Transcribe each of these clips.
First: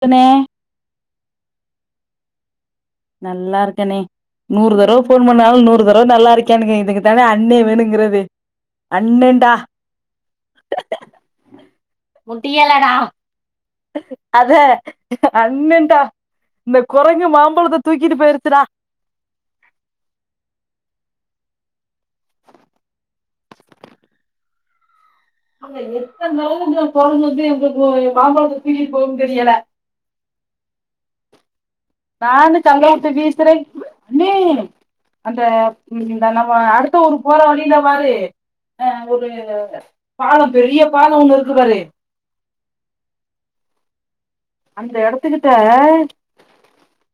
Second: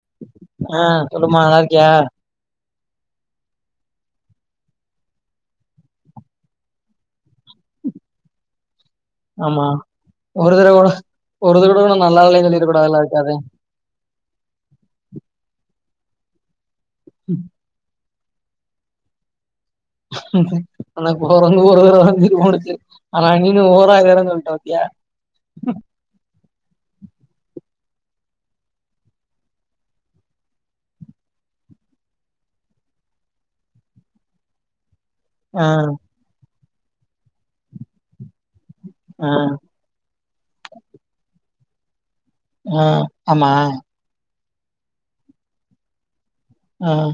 துன்னே ஆ சொல்லுமா நல்லாருக்கியா நல்லார்க்கனே நூறு தடவ ஃபோன் பண்ணாலு நூறு தடவ நல்லாருக்கியானு கேக்கர்துக்கு தானே அண்ணே வேணுங்குறது ஆமா ஒருதடவ கூட ஒரு தடவ கூட நா நல்லால செல்லிட கூடாதுல்ல அதுக்கா தா அதா அண்ணன்டா இந்த கொரங்கு மாம்பழத்த தூக்கிட்டு போய்ருச்சிடா ஆனா கொரங்கு ஒரு தரோ தா தூய்ட்டு போனுச்சி ஆனா நீனு ஓராயிரோ தரோ சொல்ட்ட பாத்யா அங்க எத்தன தடவ இந்த கொரங்கு வந்து எங்ளுக்கு ஏ மாம்பழத்த தூக்கிட் போவுன் தெரியல நானு கல்லெல்லா தூக்கி வீசுறே அண்ணே அந்த ஆ ம் நா நம்ம அடுத்த ஊரு போற வழிலபாரு ஆ ஒரு பாலோ பெரிய பாலோ ஒண்ணுருக்கு பாரு ஆ ஆமா அந்த எடத்துக்கிட்ட ம்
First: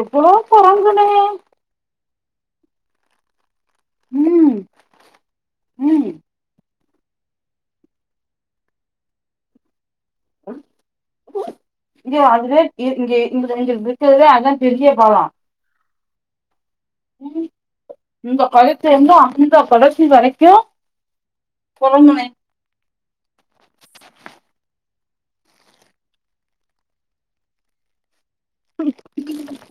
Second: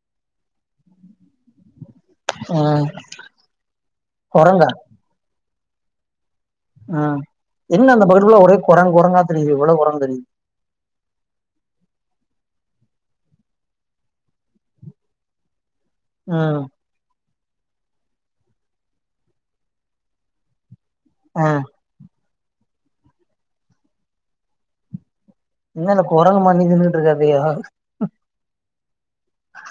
எவ்வளோ கொரங்குனே ஆ ம் கொரங்கா ம் ஆ என்ன அந்த பக்கத்தூர்ல ஒரே கொரங் கொரங்கா தெரியுது இவ்ளோ கொரங்கு தெரித் [inaudible] இதே அதுவே இ இங்கே இங்க எங்களுக்கு இர்கர்த்லே அதுதா பெரிய பாலோ ம் ம் இந்த கடைசிலந்து அந்த கடைசி வரைக்கு ஆ போவுன்னே என்னல கொரங்கு மாரி நி நின்னுட்ருக்க அதயா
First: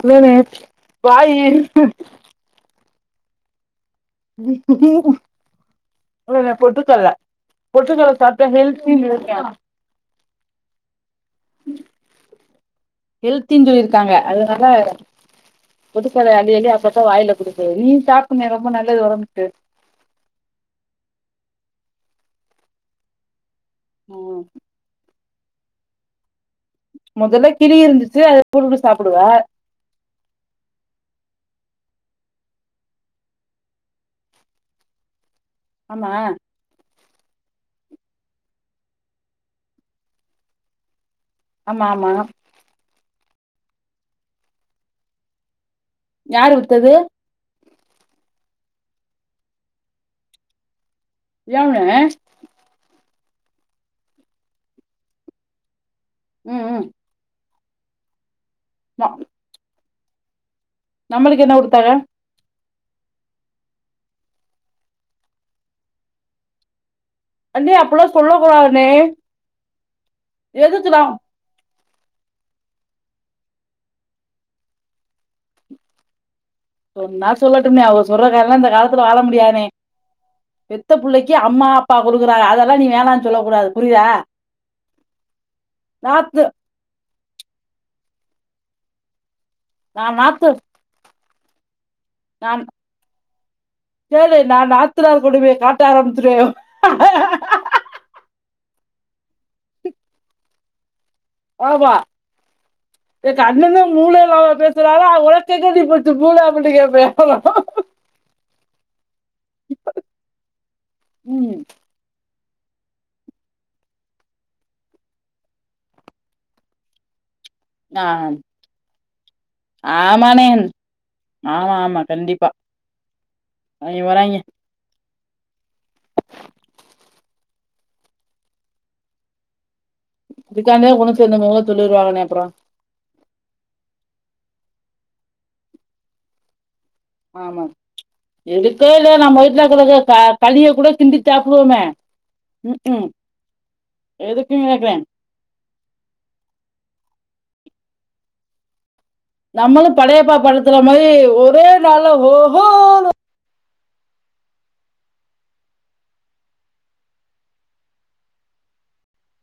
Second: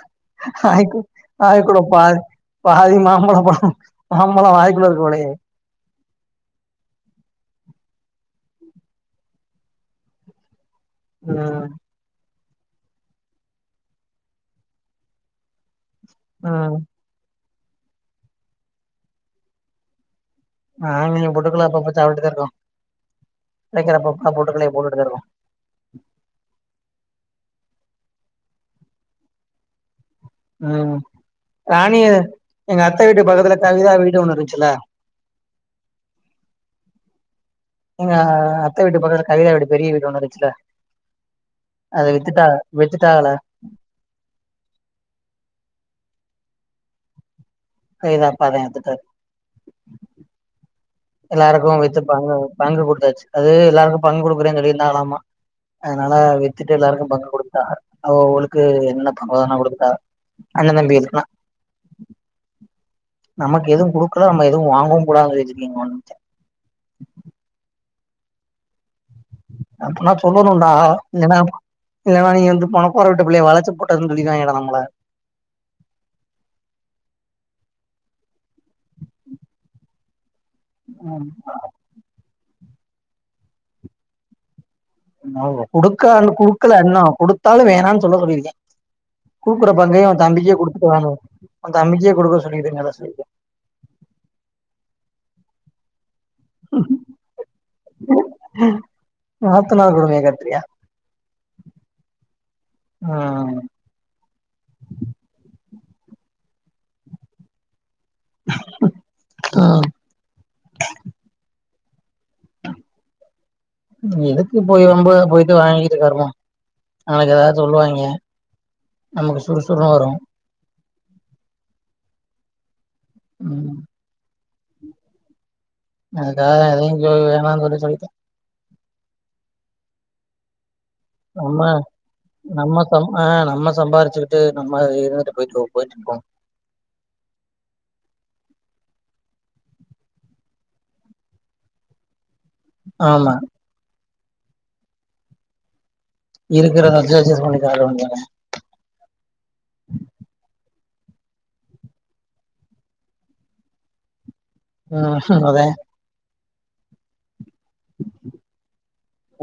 இல்லனே ஆய்க்கு வாயி ஆயக்குட பாத் பாதி மாம்பழோ ப [unintelligible] ஏ நா பொட்டுக்கல்ல பொட்டுக்கல்ல சாப்ட்டா ஹெல்த்தினு இருக்கே ம் ஹெல்த்தின் சொல்லிருக்காங்க அது நல்லா ஆயிரு பொட்டுக்கல்ல அல்லி அல்லி ம் அப்பப்ப வாயில கொடுக்கற நீ சாப்டனே ரொம்ப நல்லது ஒடம்புக்கு நாங்களு பொட்டுக்கல்ல அப்பப்ப சாப்ட்டு தா இருக்கோ கெடக்கிறப்பப்ப பொட்டுக்கல்லைய போட்டுட்டுதா இருக்கோ முதல்ல கிளி இருந்துச்சு அத குருஞ் சாப்புடுவ ம் ராணி எங்க அத்த வீட்டு பக்கத்துல கவிதா வீடு ஒண்ணு இருந்துச்சுல ஆமா எங்க அத்த வீட்டு பக்க கவிதா வீடு பெரிய வீடு ஒண்ணு இருன்ச்சுல ஆமா அத ஆமா வித்துட்டாங்க வித்துட்டாங்களா யாரு விற்த்தது எங்க அப்பாதா எத்துட்டார் எல்லாருக்கு ஏன்னு வித்து பங்கு பங்கு கொடுத்தாச்சு அது எல்லாருக்கு பங்கு கொடுக்குறேன்னு சொல்லியிருந்தாங்கலாமா அதனால ம் வித்துட்டு ம் எல்லாருக்கு பங்கு கொடுக் ப அவ அவளுக்கு என்னன்ன பண்ணண குடுத்துட்டா அண்ண தம்பி இருக்கலா நம்மளுக்கு என்ன குடுத்தாங்க நமக்கு எதுவு குடுக்கல நம்ம எதுவு வாங்கவு கூடாது நெனச்சு இருக்கீங்க [unintelligible] தம்பி அப்பல்லா சொல்ல கூடாதுனே அப்பனா சொல்லணுடா எனா இல்லன்னா நீ வந்து பண போற வீட்டு புள்ளைய வளச்சு போட்டுதனு சொல்லிருவங்கடா நம்மள சொன்னா சொல்லட்டுமே அவ சொல்ற காரலா இந்த காலத்துல வாழ முடியானே பெத்த ம் புள்ளைக்கு அம்மா அப்பா கொடுக்குறாரு அதெல்லா நீ வேணானு சொல்ல கூடாது புரியுதா மாவ் கொடுக்க இன் நாத்து கொடுக்கல இன்னு கொடுத்தாலு வேணான் சொல்ல சொல்லிருக்கே குக்குற நா பங்கையு நாத்து தம்பிக்கே குடுத்துட்டு நாணு அ தம்பிக்கே கொடுக்க நான் சொல்லிடே நல்ல சொல்லிருக்கே கேளு நா நாத்தநார் கொடுமைய காட்ட ஆரம்பிச்சுடுவே நாத்தனா கொடுமைய காட்றியா ஆ ம் நேத்து அண்ணணே மூளை இல்லாம பேசறாங்க உனக்கெங்கடி போச்சு மூள அப்டி கேப்பே ஆ ம் எதுக்கு போய் ரொம்ப போயிட்டு வாங்கிட்டு கருமோ அவங்க ஏதா சொல்லுவாங்க நமக்கு சுடு சொ ஆமானே ஆமா ஆமா கண்டிப்பா ம் அவைங்க வறாங்கே எனக்கா எதுக்கு வேணா சொல்லி சொல்லிட்ட இதுக்காண்டே ஒன்னு நம்ம சேர்ந்திங்கனே சொல்லிருவாங்கன்னே அப்புறோ நம்ம ஆ நம்ம சம்பாதிச்சுக்குட்டு நம்ம இருந்துட்டு போயிட்டு போயிட்டுருப்போ ஆமா இருக்கோ இல்லையோ நம்ம வீட்ல இருக்க க களிய கூட கிண்டி சாப்டுவோமே ம் ம் ஆமா எதுக்கு கேக்றே இருக்குறத வெச்சு அட்ஜஸ் பண்ணி சாப்ட வேண்டியதா நம்மளு படையப்பா படத்துல மாரி ஒரே நாளே ஓஹோனு ம் ஹும் அதா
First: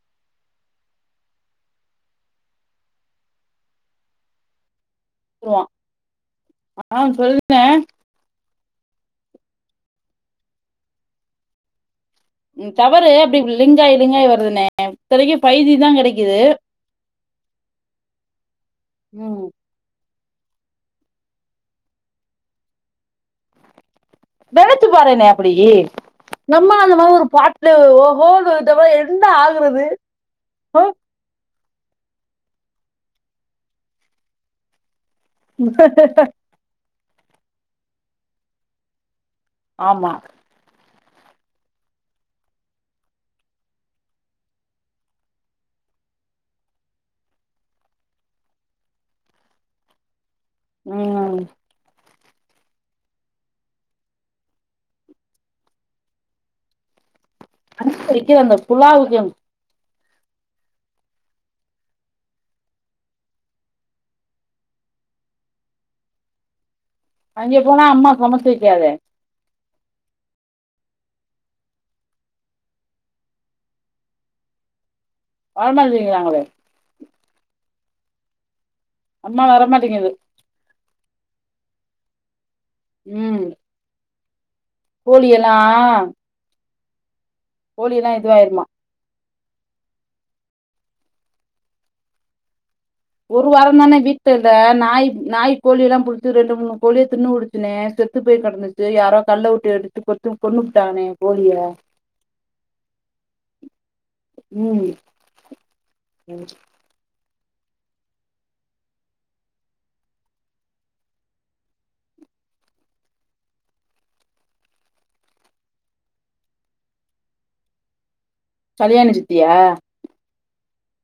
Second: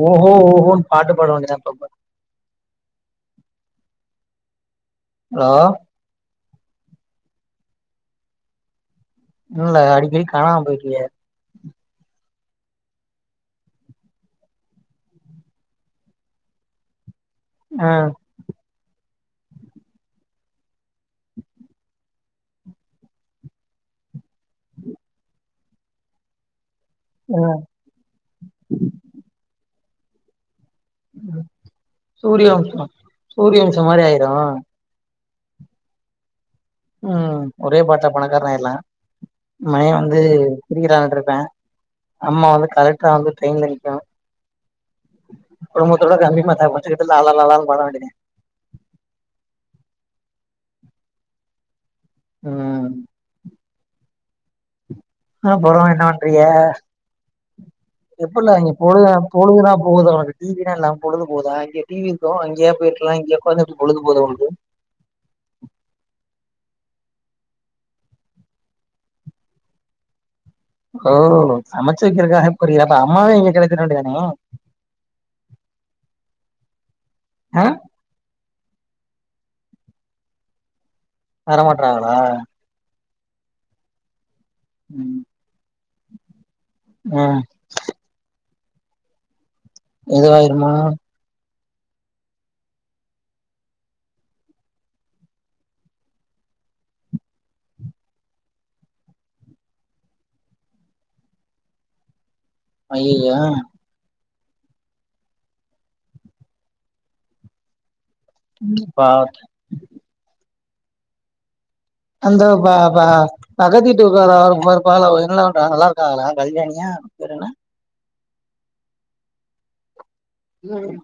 ஓஹோ ஓஹோனு பாட்டு பாட வேண்டிதா அப்பப்ப ஹலோ வா ஆ சொல்லுணே இல்ல அடிக்கடி காணா போயிறிய ம் டவரு அப்டி லிங்காயி லிங்காயி வருதுனே இத்தனைகு பைவ் ஜி தா கடைக்கிது ஆ ம் நனைச்சி பாறேன்னே அப்டி நம்ம அந்த மாரி ஒரு ஆ பாட்ல ஒஹோ வந்டம்னா என்ன ஆகுறது ஒ சூரியவம்சோ சூரியவம்சம் மாரி ஆயிரு [unintelligible] ம் ஒரே பாட்டா பணக்காரனா ஆயிர்லா மய ஆமா வந்து சிரிக்கிறாகன்ருப்ப அம்மா வந்து கலெக்ரா வந்து ட்ரெயின்ல நிக்கு குடும்பத்தோட கம்பி மாத்தாப்பு வச்சிகிட்டு லாலா லாலானு பாட வேண்டியதா ம் ம் அப்புறரோ என்னா பண்றிக வைக்கிற எப்பல்ல அந்த இங்க பொழுதெலா புலாவுக்கு பொழுதெலா போகுது உனக்கு டிவிலா இல்லாம பொழுது போதா இங்க டிவி இருக்கவு அங்யே போயிருக்கலா இங்க உகாந்து எப்டி பொழுது போது உனக்கு அங்கே போனா அம்மா சமச்சி வக்காதே ஓ சமச்சுவக்கிறக்காக போரியா அப்ப அம்மாவையே இங்க கடத்திட வேண்டிதானே வரமாட்டிங்றாகளே ஹ அம்மா வரமாட்டேங்கிது வரமாட்டறாங்ளா ம் கோழியெல்லா ம் கோழி எல்லா இதுவாயிருமா இதுவயிருமானா ஒரு வாரம் தான வீட்ல இல்ல நாய் நாய் கோழி எல்லா புடுச்சி ரெண்டு மூணு கோழிய தின்னு புடுச்சி சுனே செத்து போய் கடந்துச்சி யாரோ கல்ல உட்டு எடுத்து கொன்னு புட்டாங்கன்னே கோழிய அய்யய்யோ ம் ம் பாத் அந்த பா பா பக்கத்து வீட்டு [unintelligible] இருப்பாங்ல்ல அவுங்க என்ன பண்றா நல்லா இருக்காங்களா கல்யாணியா பேரு என்ன கல்யாணி சித்தியா ம்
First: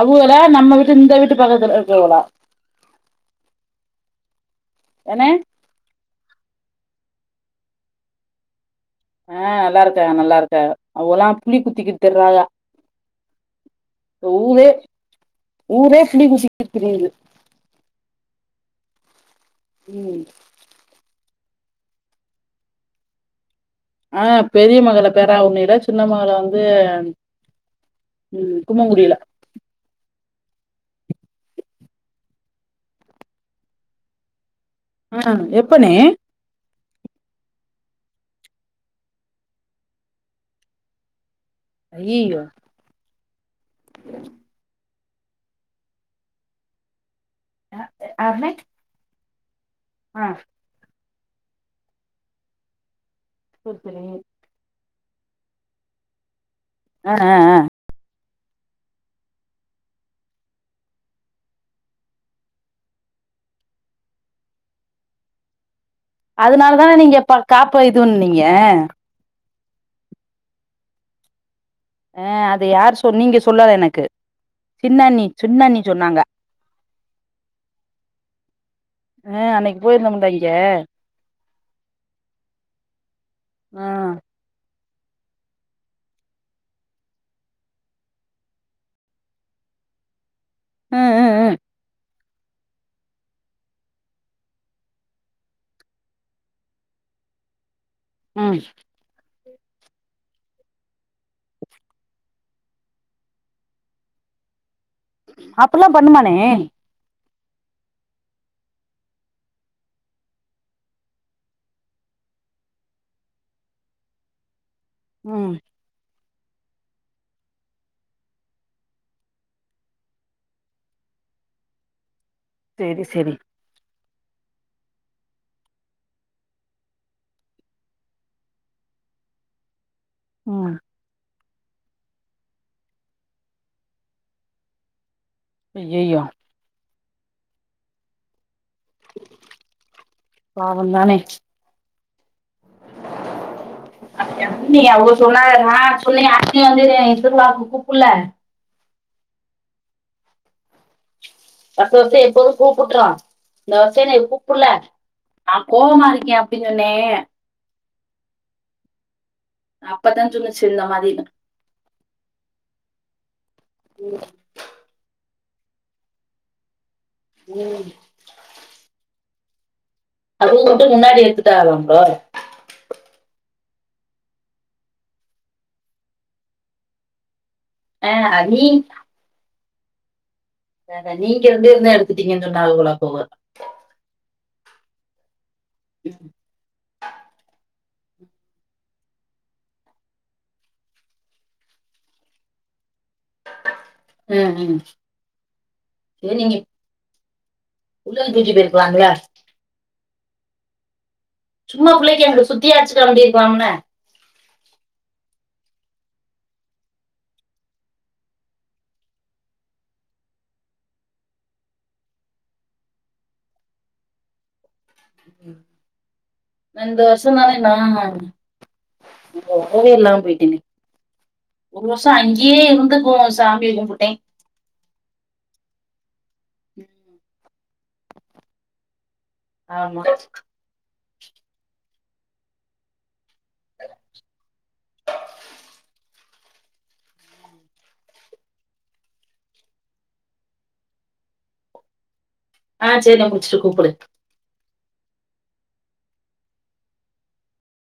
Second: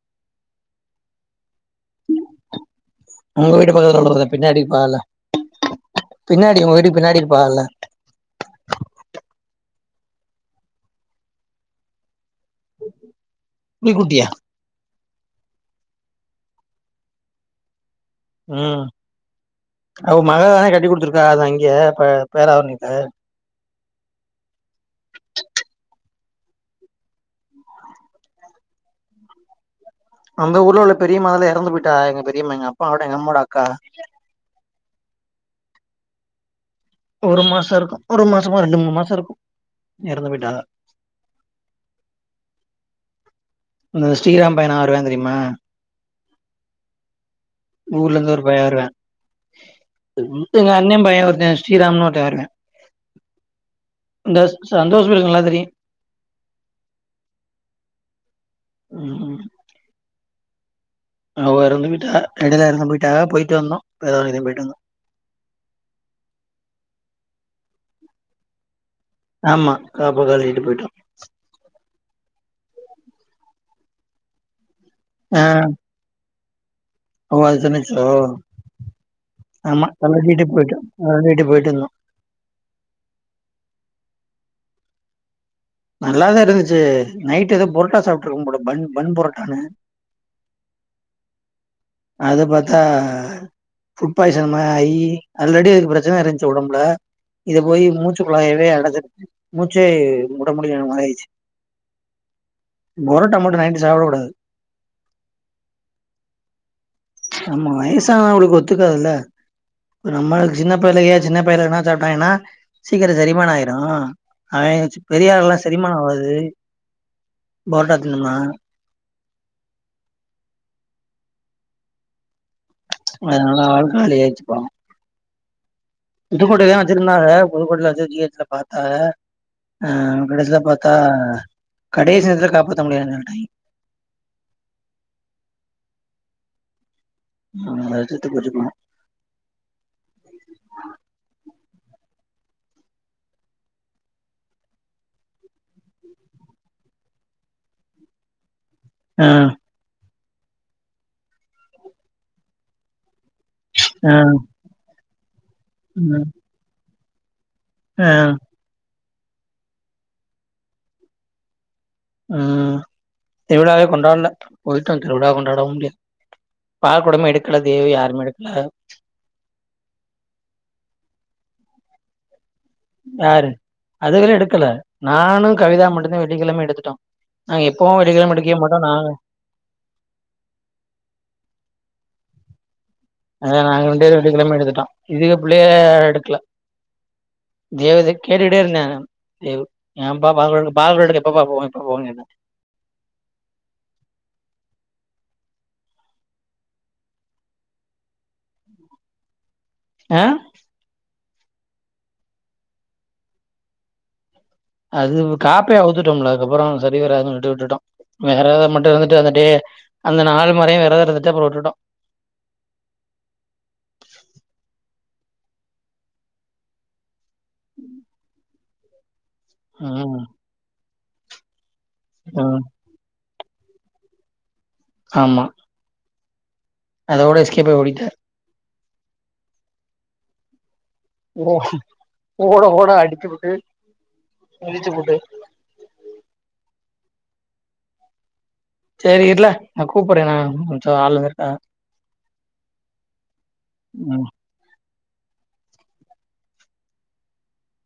அவுகளா நம்ம வீட்டு இந்த வீட்டு பக்கத்துல இருக்கவுளா உங்க வீட்டு பக்கதுல உள்ளவகதா பின்னாடி இருப்பாகல்ல ஏனே பின்னாடி உங்க வீட்டுக்கு பின்னாடி இருப்பாகல்ல ஆ நல்லாயிருகாக நல்லாயிருகாக அவுகலா புலி குத்திகிட் திர்றாயா புலிக்குட்டியா ஊரே ஊரே புலி குத்திக்கிட் திரியிது ம் அவ ம் மகதான கட்டி குடுத்துருக்கா அத அங்க பேராவுருணில ஆ பெரிய மகள பேராவுரிணில சின்ன மகள வந்து கும்மங்குடில அந்த ஊர்ல உள்ள பெரிம்மா தால எறந்து போயிட்டாக எங்க பெரியம்மா எங்க அப்பா அட எங்க அம்மாவோட அக்கா ஆ எப்பண்ணே ஒரு மாச இருக்கு ஒரு மாசமோ ரெண்டு மூணு மாச இருக்கு எறந்து போயிட்டாங்க ஐய்யியோ இந்த ஸ்ரீராம் பையனா வருவான் தெரிமா ஆ ஊர்லந்து ஒரு பைய வருவான் ஆ எங்க அண்ண பைய ஒருத்த ஸ்ரீராம்னு ஒருத்த வருவான் [unintelligible] இந்த சந்தோஷ் பையலுக்கு நல்லா தெரியு ஆ ஆ ஆ ம் அவ எறந்து பேய்ட்டா அங்கதா எறந்து பேய்ட்டா போய்ட்டு வந்தோ [unintelligible] போயட்டு வந்தோ அதனால தானே நீங்க காப்ப இதுவன்னிங்க ஆமா காப்ப காலிட்டு போயிட்டு ருக்கு ஆ அது யார் சொ நீங்க சொல்லல எனக்கு சின்னண்ணி ஆஹ் சின்னண்ணி சொன்னாங்க ஓ அது தின்னுச்சோ ஆ அன்னைக்கு ஆமா போயிருந்தோம்ல கழட்டிட்டு இங்க போயிட்டு கழட்டிட்டு போயிட்டு இருந்தோ ஆ நல்லாதா இருந்துச்சு நைட்டு எதோ பொரட்டா சாப்பிட்டுருக்குபோல கூட பன் புரோட்டான்னு அ அ அ அதபாத்தா ஃபுட் பாய்சன் மாரி ஆயி ஆல்ரெடி அதுக்கு பிரச்சன இருந்துச்சு ஒடம்புல இது போயி மூச்சு ம் குழாய்வே அடைச்சிச்சு மூச்சே உட முடியாத மாரி ஆயிடுச்சு ப்ரோட்டா மட்டு நைட் சாப்ட கூடாது அப்புல்லா பண்ணுமானே ஆம்மா வயசானாவுங்களுக்கு ஒத்துக்காதுல்ல நம்மளுக்கு சின்ன பையலுக சின்ன பையலுகலா சாப்ட்டாங்கனா சீக்கிரோ செரிமானோ ஆயிரு அவன் ம் பெரியாள்லா செரிமான ஆவாது புரோட்டா தின்னும்னா செரி செரி அதனால ஆள் காலியாயிருச்சி பா புதுக்கோட்டயில தா வெச்சிருந்தாங்க புதுக்கோட்டையில வெச்சி ஜீ ஹெச் ல பாத்தே ஆ கடைசில ம் பாத்தா கடைசி நேரத்துல காப்பாத்த முடியாதுனு சொல்லிட்டாக ஐய்யய்யோ அது செத்து போச்சிமா பாவந்தானே ண்ண அவங்க சொன்னா நான் சொன்னி அவங்க சொன்னாக அவந்துன் திருவிழாவுக்கு கூப்பல ஆஹ வருஷ வருஷம் எப்போது கூப்புட்றான் இந்த வருஷோ ஆ எனைக் கூப்புடுல நான் கோவமா இருக்கே அப்டின்னு சொன்னே ஆஹ அப்பதா சொன்னுச்சு இந்த மாரினு உம் திருவிழாவே கொண்டாடல போயிட்டோ திருவிழா கொண்டாடவு முடியாது பால்குடம் எடுக்கல ம் தீயு யாருமே எடுக்கல அப்பமுட்டு முன்னாடி எடுத்ட்டு ஆவாங்களோ யாரு அதுவே எடுக்கல நானு கவிதா மட்டும்தா வெள்ளிக்கெழம எடுத்துட்டோம் நாங்க போ ஒரு ஆ கிலோமீட்டக்கு நீ [unintelligible] நானு நீங்க இருந்து இருந்தே எத்துட்டீங்கன்னுன்னா அவலா போகவேன் அதா நாங்க ரெண்டு பேரும் வெள்ளிக்கெழமை எடுத்துட்டோம் இதுங்க பிள்ளைங்க எடுக்கல தேவ கேட்டுட்டே இருந்தே ஏ பாப்பா பால் எடுக்க எப்ப [unintelligible] ம் ம் சரி நீங்க உள்ள தூக்கி போயிருக்காங்க ஆ சும்மா பிள்ளைக்கு அங்க சுத்தி ஆச்சு காமிச்சுருக்கலாம்ல்ல அது காப்ப அவுத்துட்டோம் இல்ல அதுக்கப்புறம் சரி வராதுன்னு விட்டு விட்டுட்டோம் விரதம் மட்டும் இருந்துட்டு வந்துட்டு அந்த நாலு மொறயும் விரதம் இருந்துட்டு அப்றம் விட்டுட்டோம் சந்தோசமா தா ஓ அப்பவே எல்லாம் ம் போயிட்டீங்க ஒரு வருஷம் அங்கயே ம் இருந்துக்கும் சாமி கும்புட்டேன் ஆமா அதோட எஸ்கேப் ஆகி ஓடிட்ட ஆமா ஓ ஓட ஓட அடிச்சு விட்டு முரிச்சு போட்டு சரி இல நா கூப்பறேன் நா கொஞ்ச ஆளு இருக்காங்க அ சரி முட்ச்சுட்டு கூப்டு ம்